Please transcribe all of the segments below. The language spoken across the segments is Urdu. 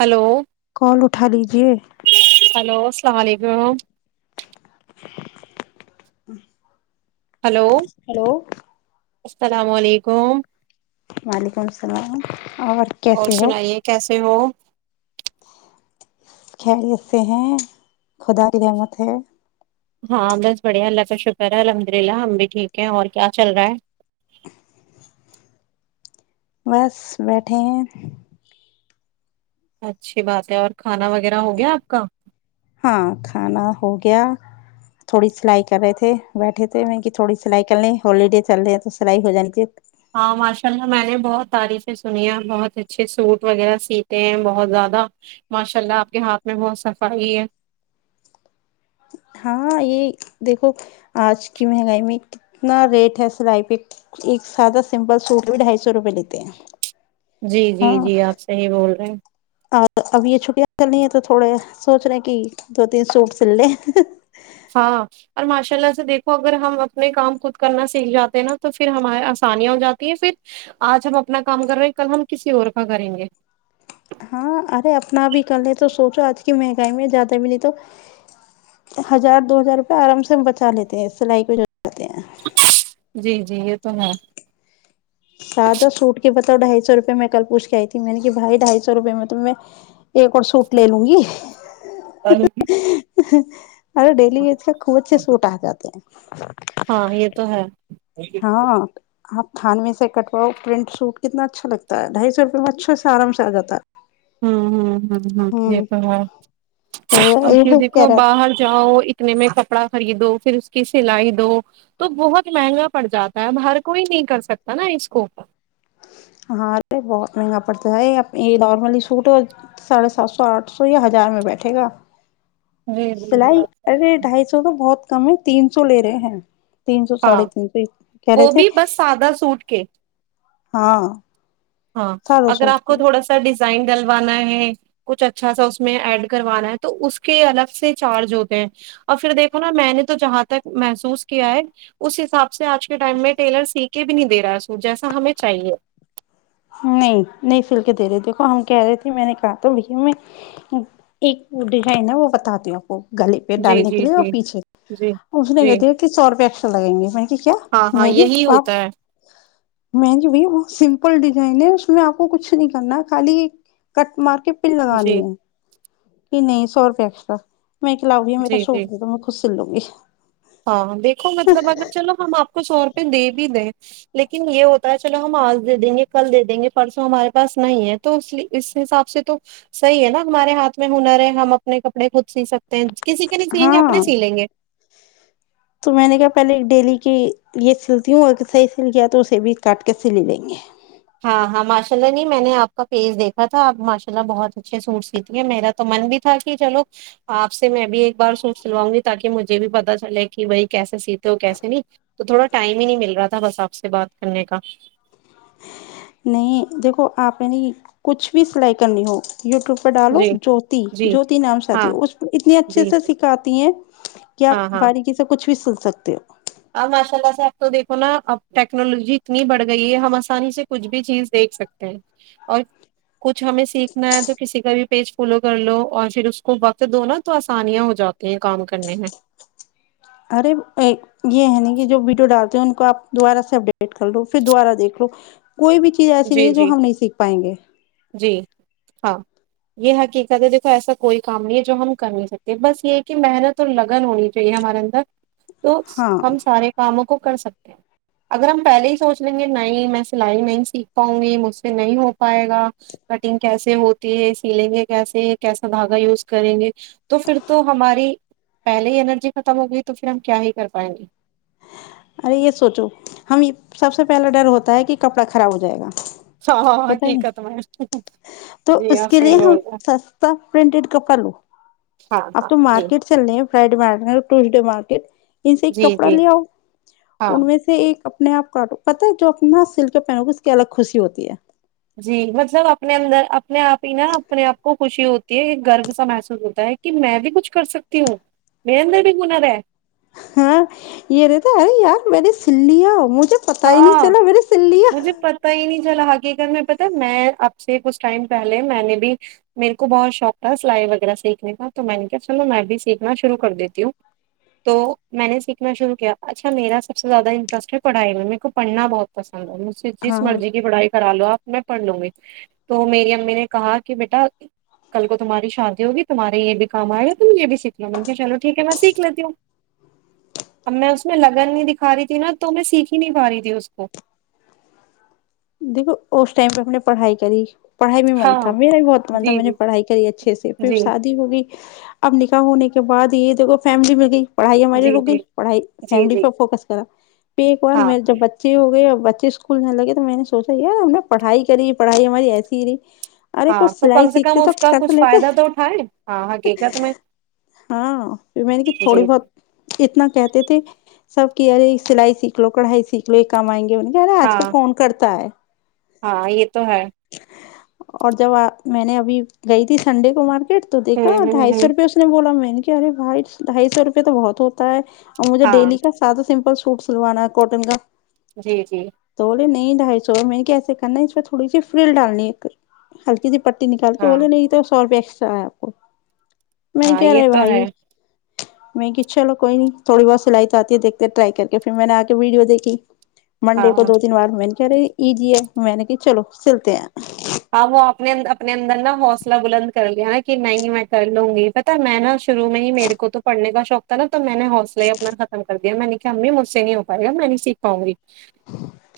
ہلو کال اٹھا لیجیے ہلو السلام علیکم [inaudible] ہلو ہیلو السلام علیکم وعلیکم السلام اور کیسے ہو سنائیے کیسے ہو خیریت سے ہیں خدا کی رحمت ہے ہاں بس بڑھیا اللہ کا شکر ہے الحمد للہ ہم بھی ٹھیک ہیں اور کیا چل رہا ہے بس بیٹھے ہیں اچھی بات ہے اور کھانا وغیرہ ہو گیا آپ کا ہاں کھانا ہو گیا تھوڑی سلائی کر رہے تھے بیٹھے تھے م کی تھوڑی سلائی کر لے ہوالیڈے چل رہے ہیں تو سلائی ہو جانی تاہی ہاں ماشاء اللہ میں نے بہت تعریفیں سنی ہے بہت اچھے سوٹ وغیرہ سیتے ہیں بہت زیادہ ماشاء اللہ آپ کے ہاتھ میں بہت صفائی ہے ہاں یہ دیکھو آج کی مہنگائی میں کتنا ریٹ ہے سلائی پہ ایک سادہ سمپل سوٹ بھی ڈھائی سو روپے لیتے ہیں جی جی ہاں جی آپ صحیح بول رہے ہیں اور اب یہ چھٹیاں کرنی ہیں تو تھوڑے سوچ رہے ہیں کہ دو تین سوٹ سل لے ہاں اور ماشاء اللہ سے دیکھو اگر ہم اپنے کام خود کرنا سیکھ جاتے ہیں نا تو پھر ہمارے آسانیاں ہو جاتی ہیں پھر آج ہم اپنا کام کر رہے ہیں کل ہم کسی اور کا کریں گے ہاں ارے اپنا بھی کر لے تو سوچو آج کی مہنگائی میں زیادہ بھی نہیں تو ہزار دو ہزار روپئے آرام سے ہم بچا لیتے ہیں سلائی کو جاتے ہیں جی جی یہ تو ہے سادہ سوٹ کے بتاؤ ڈھائی سو روپئے میں کل پوچ کے آئی تھی میں نے کہ بھائی ڈھائی سو روپئے میں تو میں ایک اور سوٹ لے لوں گی ارے ڈیلی ویز کا خوب اچھے سوٹ آ جاتے ہاں یہ تو ہیں ہے ہاں آپ تھان میں سے کٹواؤ پرنٹ سوٹ کتنا اچھا لگتا ڈھائی سو روپئے میں اچھے سے آرام سے آاتا ہے ہ ہ ہ ہ یہ ہوں تو ہے اور پھر یہ کہہ دیکھو رہا باہر جاؤ سنے میں کپڑا خریدو پھر اس کی سلائی دو تو بہت مہنگا پڑ جاتا ہے اب ہر کوئی نہیں کر سکتا نا اس کو ہاں ارے بہت مہنگا پڑتا ہے یہ نارملی سوٹ ساڑھے سات سو آٹھ سو یا ہزار میں بیٹھے گا جی جی جی سلائی آپ صحیح کہہ ارے رہی ہیں۔ ڈھائی سو تو بہت کیں تین سو لے رہے ہیں تین سو ہاں ساڑھے تین سو کہہ وہ رہے تھے بھی بس سادہ سوٹ کے ہاں ہاں سادہ اگر سوٹ آپ کے کو تھوڑا سا ڈ ڈوانا ہے کچھ اچھا سا ایڈ کروا تو اس الگ سے چارج ہوتے ہیں اور پھر دیکھو نا میں نے تو جہاں تک محسوس کیا ہے اس حساب سے سے آج کے ٹائم میں ٹیلر سیکھ کہ بھی نہیں دے رہا ہے سو جیسا ہمیں چاہیے نہیں نہیں سل کے دے رہے دیکھو ہم کہہ رہے تھے میں نے کہا تھا بھیا میں ایک ڈیزائن ہے وہ بتاتی ہوں آپ کو گلی پیٹ جی ڈالنے کے جی لیے اور جی پیچھے جی اس نے کہ جی د کہ سو روپے ایکسٹرا لگیں گے م کیا ہاں ہاں م یہی پاپ ہوتا ہے میں جو بھی بت س ل ڈیزائن ہے اس میں آپ کو کچھ نہیں کرنا خال کٹ مار کے پن لگانی جی ہے کہ نہیں سو روپے اسٹرا میں کہ لاؤی جی میراھوٹ جی د تو میں خش چلو گے ہاں دیکھو مطلب اگر چلو ہم آپ کو سو روپئے دے بھی دیں لیکن یہ ہوتا ہے چلو ہم آج دے دیں گے کل دے دیں گے پرسوں ہمارے پاس نہیں ہے تو اس اس حساب سے تو صحیح ہے نا ہمارے ہاتھ میں ہنر ہے ہم اپنے کپڑے خود سی سکتے کسی کے نہیں سیئیں گے ہاں اپنے سی لیں گے تو میں نے کہ پہلے ڈیلی کی یہ سلتی ہوں اگر صحیح سل گیا تو اسے بھی کاٹ کے سلی لیں گے ہاں ہاں ماشاء اللہ نہیں میں نے آپ کا پیج دیکھا تھا آپ ماشاء اللہ بہت اچھے سوٹ سیتی ہیں میرا تو من بھی تھا کہ چلو آپ سے میں بھی ایک بار سوٹ سلواؤں گی تاکہ مجھے بھی پتہ چلے کہ بھائی کیسے سیتے ہو کیسے نہیں تو تھوڑا ٹائم ہی نہیں مل رہا تھا بس آپ سے بات کرنے کا نہیں دیکھو آپ نےنی کچھ بھی سلائی کرنی ہو یو ٹیوب پر ڈالو جی جوتی جی جوتی نام سے آتی ہاں ہے اس پ اتنی اچھے جی سے سکھاتی ہیں کہ آپ ہاں ہاں باریکی سے کچھ بھی س ستیم اب ماشاء اللہ سے اب تو دیکھو نا اب ٹیکنالوجی اتنی بڑھ گئی ہے ہم آسانی سے کچھ بھی چیز دیکھ سکتے ہیں اور کچھ ہمیں سیکھنا ہے جو کسی کا بھی پیج فالو کر لو اور پھر اس کو وقت دو نا تو آسانیاں ہو جاتی ہیں کام کرنے میں ارے یہ ہے نا کہ جو ویڈیو ڈالتے ہیں ان آپ دوبارہ سے اپڈیٹ کر لو پھر دوبارہ دیکھ لو کوئی بھی چیز ایسی نہیں جی ہے جو جی ہم نہیں سیکھ پائیں گے جی ہاں یہ حقیقت ہے دیکھو ایسا کوئی کام نہیں ہے جو ہم کر نہیں سکتے بس یہ کہ محنت اور لگن ہونی چاہیے ہمارے اندر تو ہاں ہم سارے کاموں کو کر سکتے ہیں اگر ہم پہلے ہی سوچ لیں گے نہیں میں سلائی نہیں سیکھ پاؤں گی مجھ سے نہیں ہو پائے گا کٹنگ کیسے ہوتی ہے سیلیںگے کیسے ہے کیسا دھاگا یوز کریں گے تو پھر تو ہماری پہلے ہی انرجی ختم ہوگئی تو پھر ہم کیا ہی کر پائیں گے ارے یہ سوچو ہم سب سے پہلا ڈر ہوتا ہے کہ کپڑا خراب ہو جائے گا ہاں ہوتا نہیں حقیقت میں تو جی اس آپ کے لیے صحیح ہم بول رہے ہیں۔ سستا پرنٹیڈ کپڑا لو ہاں اب ہاں تو جی مارکیٹ چل رہے ہیں فائڈ مارک ٹیوس ڈے مارکیٹ ان سے ایک جی کپڑا جی لے آؤ ہاں ان میں سے ایک اپنے آپ کاٹو پت ہے جو اپنا سلک پہنو گے اس کی الگ خوشی ہوتی ہے جی مطلب اپنے اندر اپنے آپ ہی نا اپنے آپ کو خوشی ہوتی ہے ایک گرو سا محسوس ہوتا ہے کہ میں بھی کچھ کر سکتی ہوں میرے اندر بھی ہنر ہے ہاں یہ رہتاا ے یار مریے سلیاں ا مجھے پتا ہی نہیں چلا م نےے سل لیا حق میں پتا میں اب سے کچھ ٹائم پہلے میں نے بھی میرے کو بہت شوق تھا سلائی وغیرہ سیکھنے کا تو میں نے کیا چلو میں بھی سیکھنا شروع کر دیتی ہوں تو میں نے سیکھنا شروع کیا اچھا میرا سب سے زیادہ انٹرسٹ ہے پڑنا بہت پس مجھ سے جس ہاں مرضی کی پڑھائی کرا لو آپ میں پڑھ لوں گی تو میری امی نے کہا کہ بیٹا کل کو تمہاری شادی ہوگی تمہارے یہ بھی کام آئے گا تم یہ بھی سیکھ لو م چلو ٹھیک ہے میں سیکھ لیتی ہوں اب میں اس میں لگن نہیں دکھا رہی تھی نا تو میں سیکھ کی نہیں ماری ت اس کو دیکھو اس ٹم پہ اپ نے پڑھائی کری پڑھائی میں من تھا ہاں میرا بھی بہت من تھا جی میں نے جی پڑھائی کری اچھے سے پھر جی شادی ہو گئی اب نکاح ہونے کے بعد یہ دیک فیملی میں گئی پڑھائی ہماری جی رک گئی جی پڑھائی جی فیملی جی پ فوکس کرا پ ایک ہاں بار جب بچے ہو گئے اب بچے اسکول نہ لگے تو میں نے سوچا یار ہم نے پڑائی کری پڑھائی ہماری ایسی ہی رہی ارے ہاں کوچ تو سلائی کم سے کم سیکھتے تو اس کا سک کچھ لیتے فائدہ تو اٹھائے ہاں حقیقت میں ہاں پھر میں نے کہ جی جی تھوڑی بہت اتنا کہتے تھے سب کی ارے سلائی سیکھ لو کڑھائی سیکھ لو یہ کام آئیں گے انہیں نا آج ہاں کل فون کر ہے ہاں یہ تو ہے اور جب آ میں نے ابھی گئی تھی سنڈے کو مار کٹ تو دیکا ہوں ہوں ڈھائی سو ہوں روپئےے اس نے بولا میں کہ ارے بھائی ڈھائی سو روپے تو بہت ہوتا ہے اور مجھے ہاں ڈیلی کا سادہ سمپل سوس روان ہے کاٹن کا جی جی تو نہیں ڈھائی سو میں نے کیسے کرنا ہے اس پہ تھوڑی سی فریل ڈالنی ایک ہلکی س پ نکال کے ہاں بولے ن یہ تو سو رپ س آپ کو میں ہاں کہہ یہ رہا تو بھائی ہے نہیں کہ چلو کوئی نہیں تھوڑی بہت سلائی تو آتی ہے دیکتے ٹرائی کر کے پھر میں نے آ کے ویڈیو دیکھی [unintelligible] ہاں منڈے کو دو تین بار م کہ رہے ای جی ہے میں نے کہ چلو چلتے آاں وہ اپنے اپنے اندر نا حوصلہ بلند کر لیا نا کہ نہیں میں کر لوں گی پتا میں نا شروع میں ہی میرے کو تو پڑھنے کا شوق تھا نا تو میں نے حوصلہ اپنا ختم کر دیا میں نے امی مجھ سے نہیں ہو پائے گا میں نہیں سیکھاؤں گی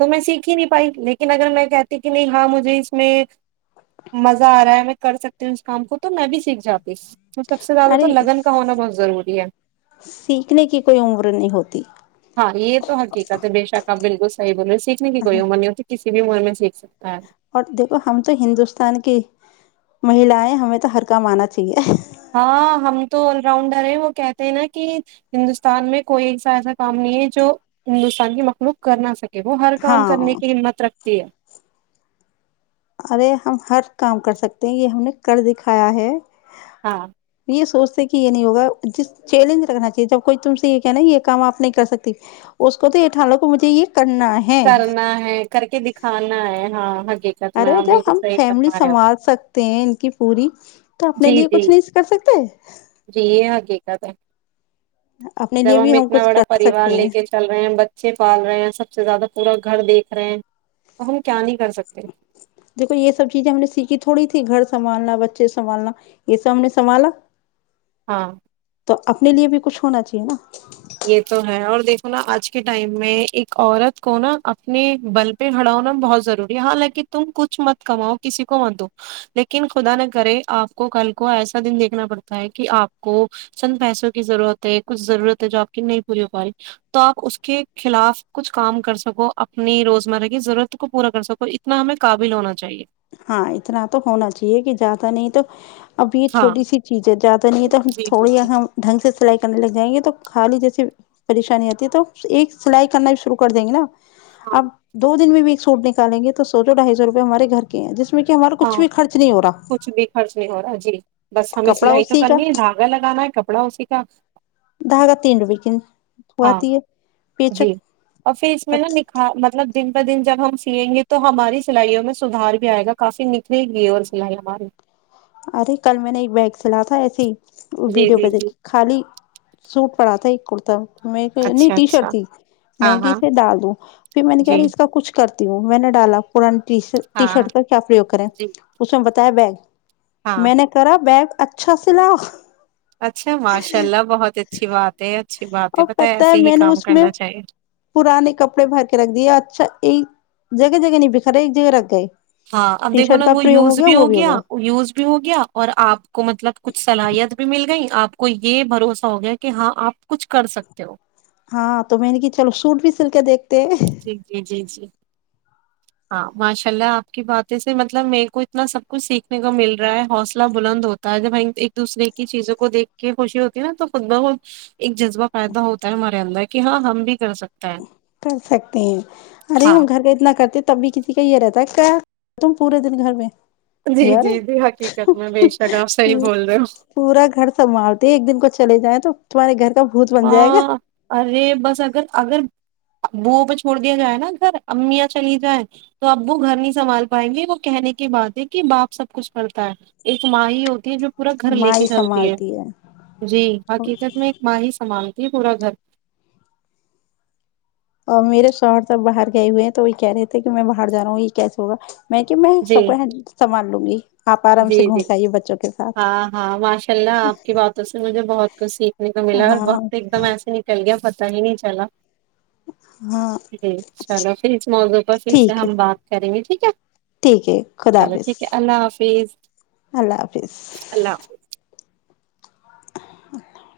تو میں سیکھ ہی نہیں پائی لیکن اگر میں کہتی کہ نہیں ہاں مجھے میں مزہ آ رہا ہے میں کر سکتی ہوں اس کام کو تو میں بھی سیکھ جا تو سب سے زیادہ ارے تو لگن کا ہونا بہت ضروری ہے سیکھنے کی کوئی عمر نہیں ہوتی ہاں یہ تو حقیقت ہے بے شک آپ بالکل صحیح بول رہے ہیں سیکھنے کی کوئی عمر نہیں ہوتی کسی بھی م میں سیکھ سک اور د تو ہم تو ہندوستان کی مہیلا ہےیں ہمیں تو ہر کا آنا چاہیے ہاں ہم تو آل راؤنڈر ہیں وہ کہتے ہیں نا کہ ہندوستان میں کوئی ایسا ایسا کام نہیں ہے جو ہندوستان کی مخلوق کر نہ سکے وہ ہر کام ہاں کرنے کی ہمت رکھتے [unintelligible] ارے ہم ہر کام کر سکتے ہیں یہ ہم نے کر دکھایا ہے ہاں سوچتے کہ یہ نہیں ہوگا جس چیلنج رکھنا چاہیے جب کوئی تم سے یہ کہنا یہ کام آپ نہیں کر سکتی اس کو تو یہٹھان لو کو مجھے یہ کرنا ہے کرنا ہے کر کے دکھانا ہے ہاں ہ ارے جب ہم فیملی سنوال سکتے ہیں ان کی پوری تو اپنے جی لیے جی کچھ نہیں کر سکتے جی [unintelligible] اپنے جب لیے ہم بھی اتنا کچھ بڑا کر پریوار سکتے ہیں لے کے چل رہے ہیں بچے پال رہے ہیں سب سے زیادہ پورا گھر دیکھ رہے ہیں تو ہم کیا نہیں کر سکتے دیکھو یہ سب چیزیں ہم نے سیکھی تھوڑی تھھی گھر سے سنبھالنا بچے سنبالنا یہ سام نے سنبھالا ہاں تو اپنے لیے بھی کچھ ہونا چاہیے نا یہ تو ہے اور دیکھو نا آج کے ٹائم میں ایک عورت کو نا اپنے بل پہ ہڑا ہوناا بہت ضروری ہے حالانکہ تم کچھ مت کماؤ کسی کو مت دو لیکن خدا نہ کرے آپ کو کل کو ایسا دن دیکھنا پڑتا ہے کہ آپ کو چند پیسوں کی ضرورت ہے کچھ ضرورت ہے جو آپ نہیں پوری ہو پا رہی تو آپ اس کے خلاف کچھ کام کر سکو اپنی روزمرہ کی ضرورت کو پورا کر سکو اتنا ہمیں قابل ہونا چاہیے ہاں اتنا تو ہونا چاہیے کہ زیادہ نہیں تو اب یہ ہاں چھوٹی سی چیز ہے زیادہ نہیں ہے تو ہم جی جی تھوڑی جی ہم ڈھنگ سے سلائی کرنے لگ جائیں گے تو خالی جیسی پریشانی آتی ہے تو ایک سلائی کرنا بھی شروع کر دیں گے نا ہاں اب دو دن میں بھی سوٹکالیں گے تو سو ڈھائی سو روپئے ہمارے گھر کے [unintelligible] ہاں کچھ بھی خرچ نہیں ہو رہا جی بس ہمیں کپڑا سلائی تو اسی کا کرنی ہے دھاگا لگانا ہے کپڑا اسی کا دھاگا تین روپے کی ہاں آتی ہے جی پیچک اور پھر اس میں نا نکھار مطلب دن بہ دن جب ہم سیئیں گے تو ہماری سلائیوں میں سدھار بھی آئے گا کافی نکھل گئی اور سلائی ہماری ارے کل میں نے ایک بگ چلا تھا ایسے ہی وہ جی ویڈیو جی پہ جی دیکھی خالی سوٹ پڑات تھا ایک کرتا میں نہیں اچھا ٹی شرٹ اچھا تھی ہاں میں کہ ہاں اسے ڈال دوں پھر میں نے کہہ جی رہی اس کا کچھ کر ہوں میں نے ڈالا پورن ٹی ہاں ہاں شرٹ کا کیا پریوگ کریں جی اس میں بتایا بیگ ہاں میں نے کرا بیگ اچھا سلا اچھا ماشاء اللہ بہت اچھی بات ہے اچھی بات اور پت ہے ایسے ہی میں نے کام اس میں کرنا چاہیے پرانے کپڑے بھر کے رکھ دیے اچھا یہ [inaudible] جگہ جگہ نہیںی ب خر ایک جگہ رگ گئے ہاں اب دیکھو نا وہ یوز بھی ہو گیا یوز بھی ہو گیا اور آپ کو مطلب کچھ صلاحیت بھی مل گئی آپ کو کو یہ بھروسہ ہو گیا کہ ہاں آپ کچھ کر سکتے ہو ہاں تو میں نے کہ چلو سوٹ بھی سل کے دیکھ جی جی جی جی ہاں ماشاء اللہ آپ کی باتیں سے مطلب میرے کو اتنا سب کچھ سیکھنے کو مل رہا ہے حوصلہ بلند ہوتا ہے جب ہم ایک دوسرے کی چیزوں کو دیکھ کے خوشی ہوتی ہے نا تو خود بخود ایک جذبہ پیدا ہوتا ہے ہمارے اندر کہ ہاں ہم بھی کر سکتا ہیں کر سکتے ہیں ارے ہاں ہم گھر کا اتنا کرتے تب بھی کسی کا یہ رہتا ہے کیا تم پورے دن گھر میں جی جی جی یارا حقیقت میں بے شک آپ صحیح بول رہے ہو پورا گھر سنبھالتے ایک دن کو چل جائیں تو تمہارے گھر کا بھوت بن جائے گا ہاں ارے بس اگر اگر ابوو پہ چھوڑ دیا جائے نا گھر امیاں چلی جائیں تو ابو گھر نہیں سنبھال پائیں گے وہ کہنے کی بات ہے کہ باپ سب کچھ کرتا ہے ایک ماں [unintelligible] ہوتی ہے جو پورا گھر لے ماں کے ہی چلتی ہے سنبھالتی جی حقیقت میں ایک ماہش [unintelligible] سامانتی پورا گھر [unintelligible] اور میرے شہر تب باہر گئے ہوئے ہیں تو وہی کہہ رہے تھے کہ میں باہر جا رہا ہوں یہ کیسے ہوگا [unintelligible] میں کہ میں جی سب کو سامان لوں گی [unintelligible] آرام جی سے گھوم جی پائیے بچوں کے ساتھ ہاں ہاں ماشاء اللہ آپ کی باتوں سے مجھے بہت کچھ سیکھنے کو ملا اور ہاں وقت ایک دم ایسے نکل گیا [unintelligible] ائ نہیں چ الا ہاں [unintelligible] جی چلو پھر اس موضوع پر پھر سے ٹھیک ہے ہم بات کریں گے ٹھیک ہے ٹھیک ہے خدا چلو حافظ ٹھیک ہے اللہ حافظ [unintelligible] اللہ حافظ اللہ حافظ [unintelligible] [unintelligible] اچ [inaudible] [unintelligible]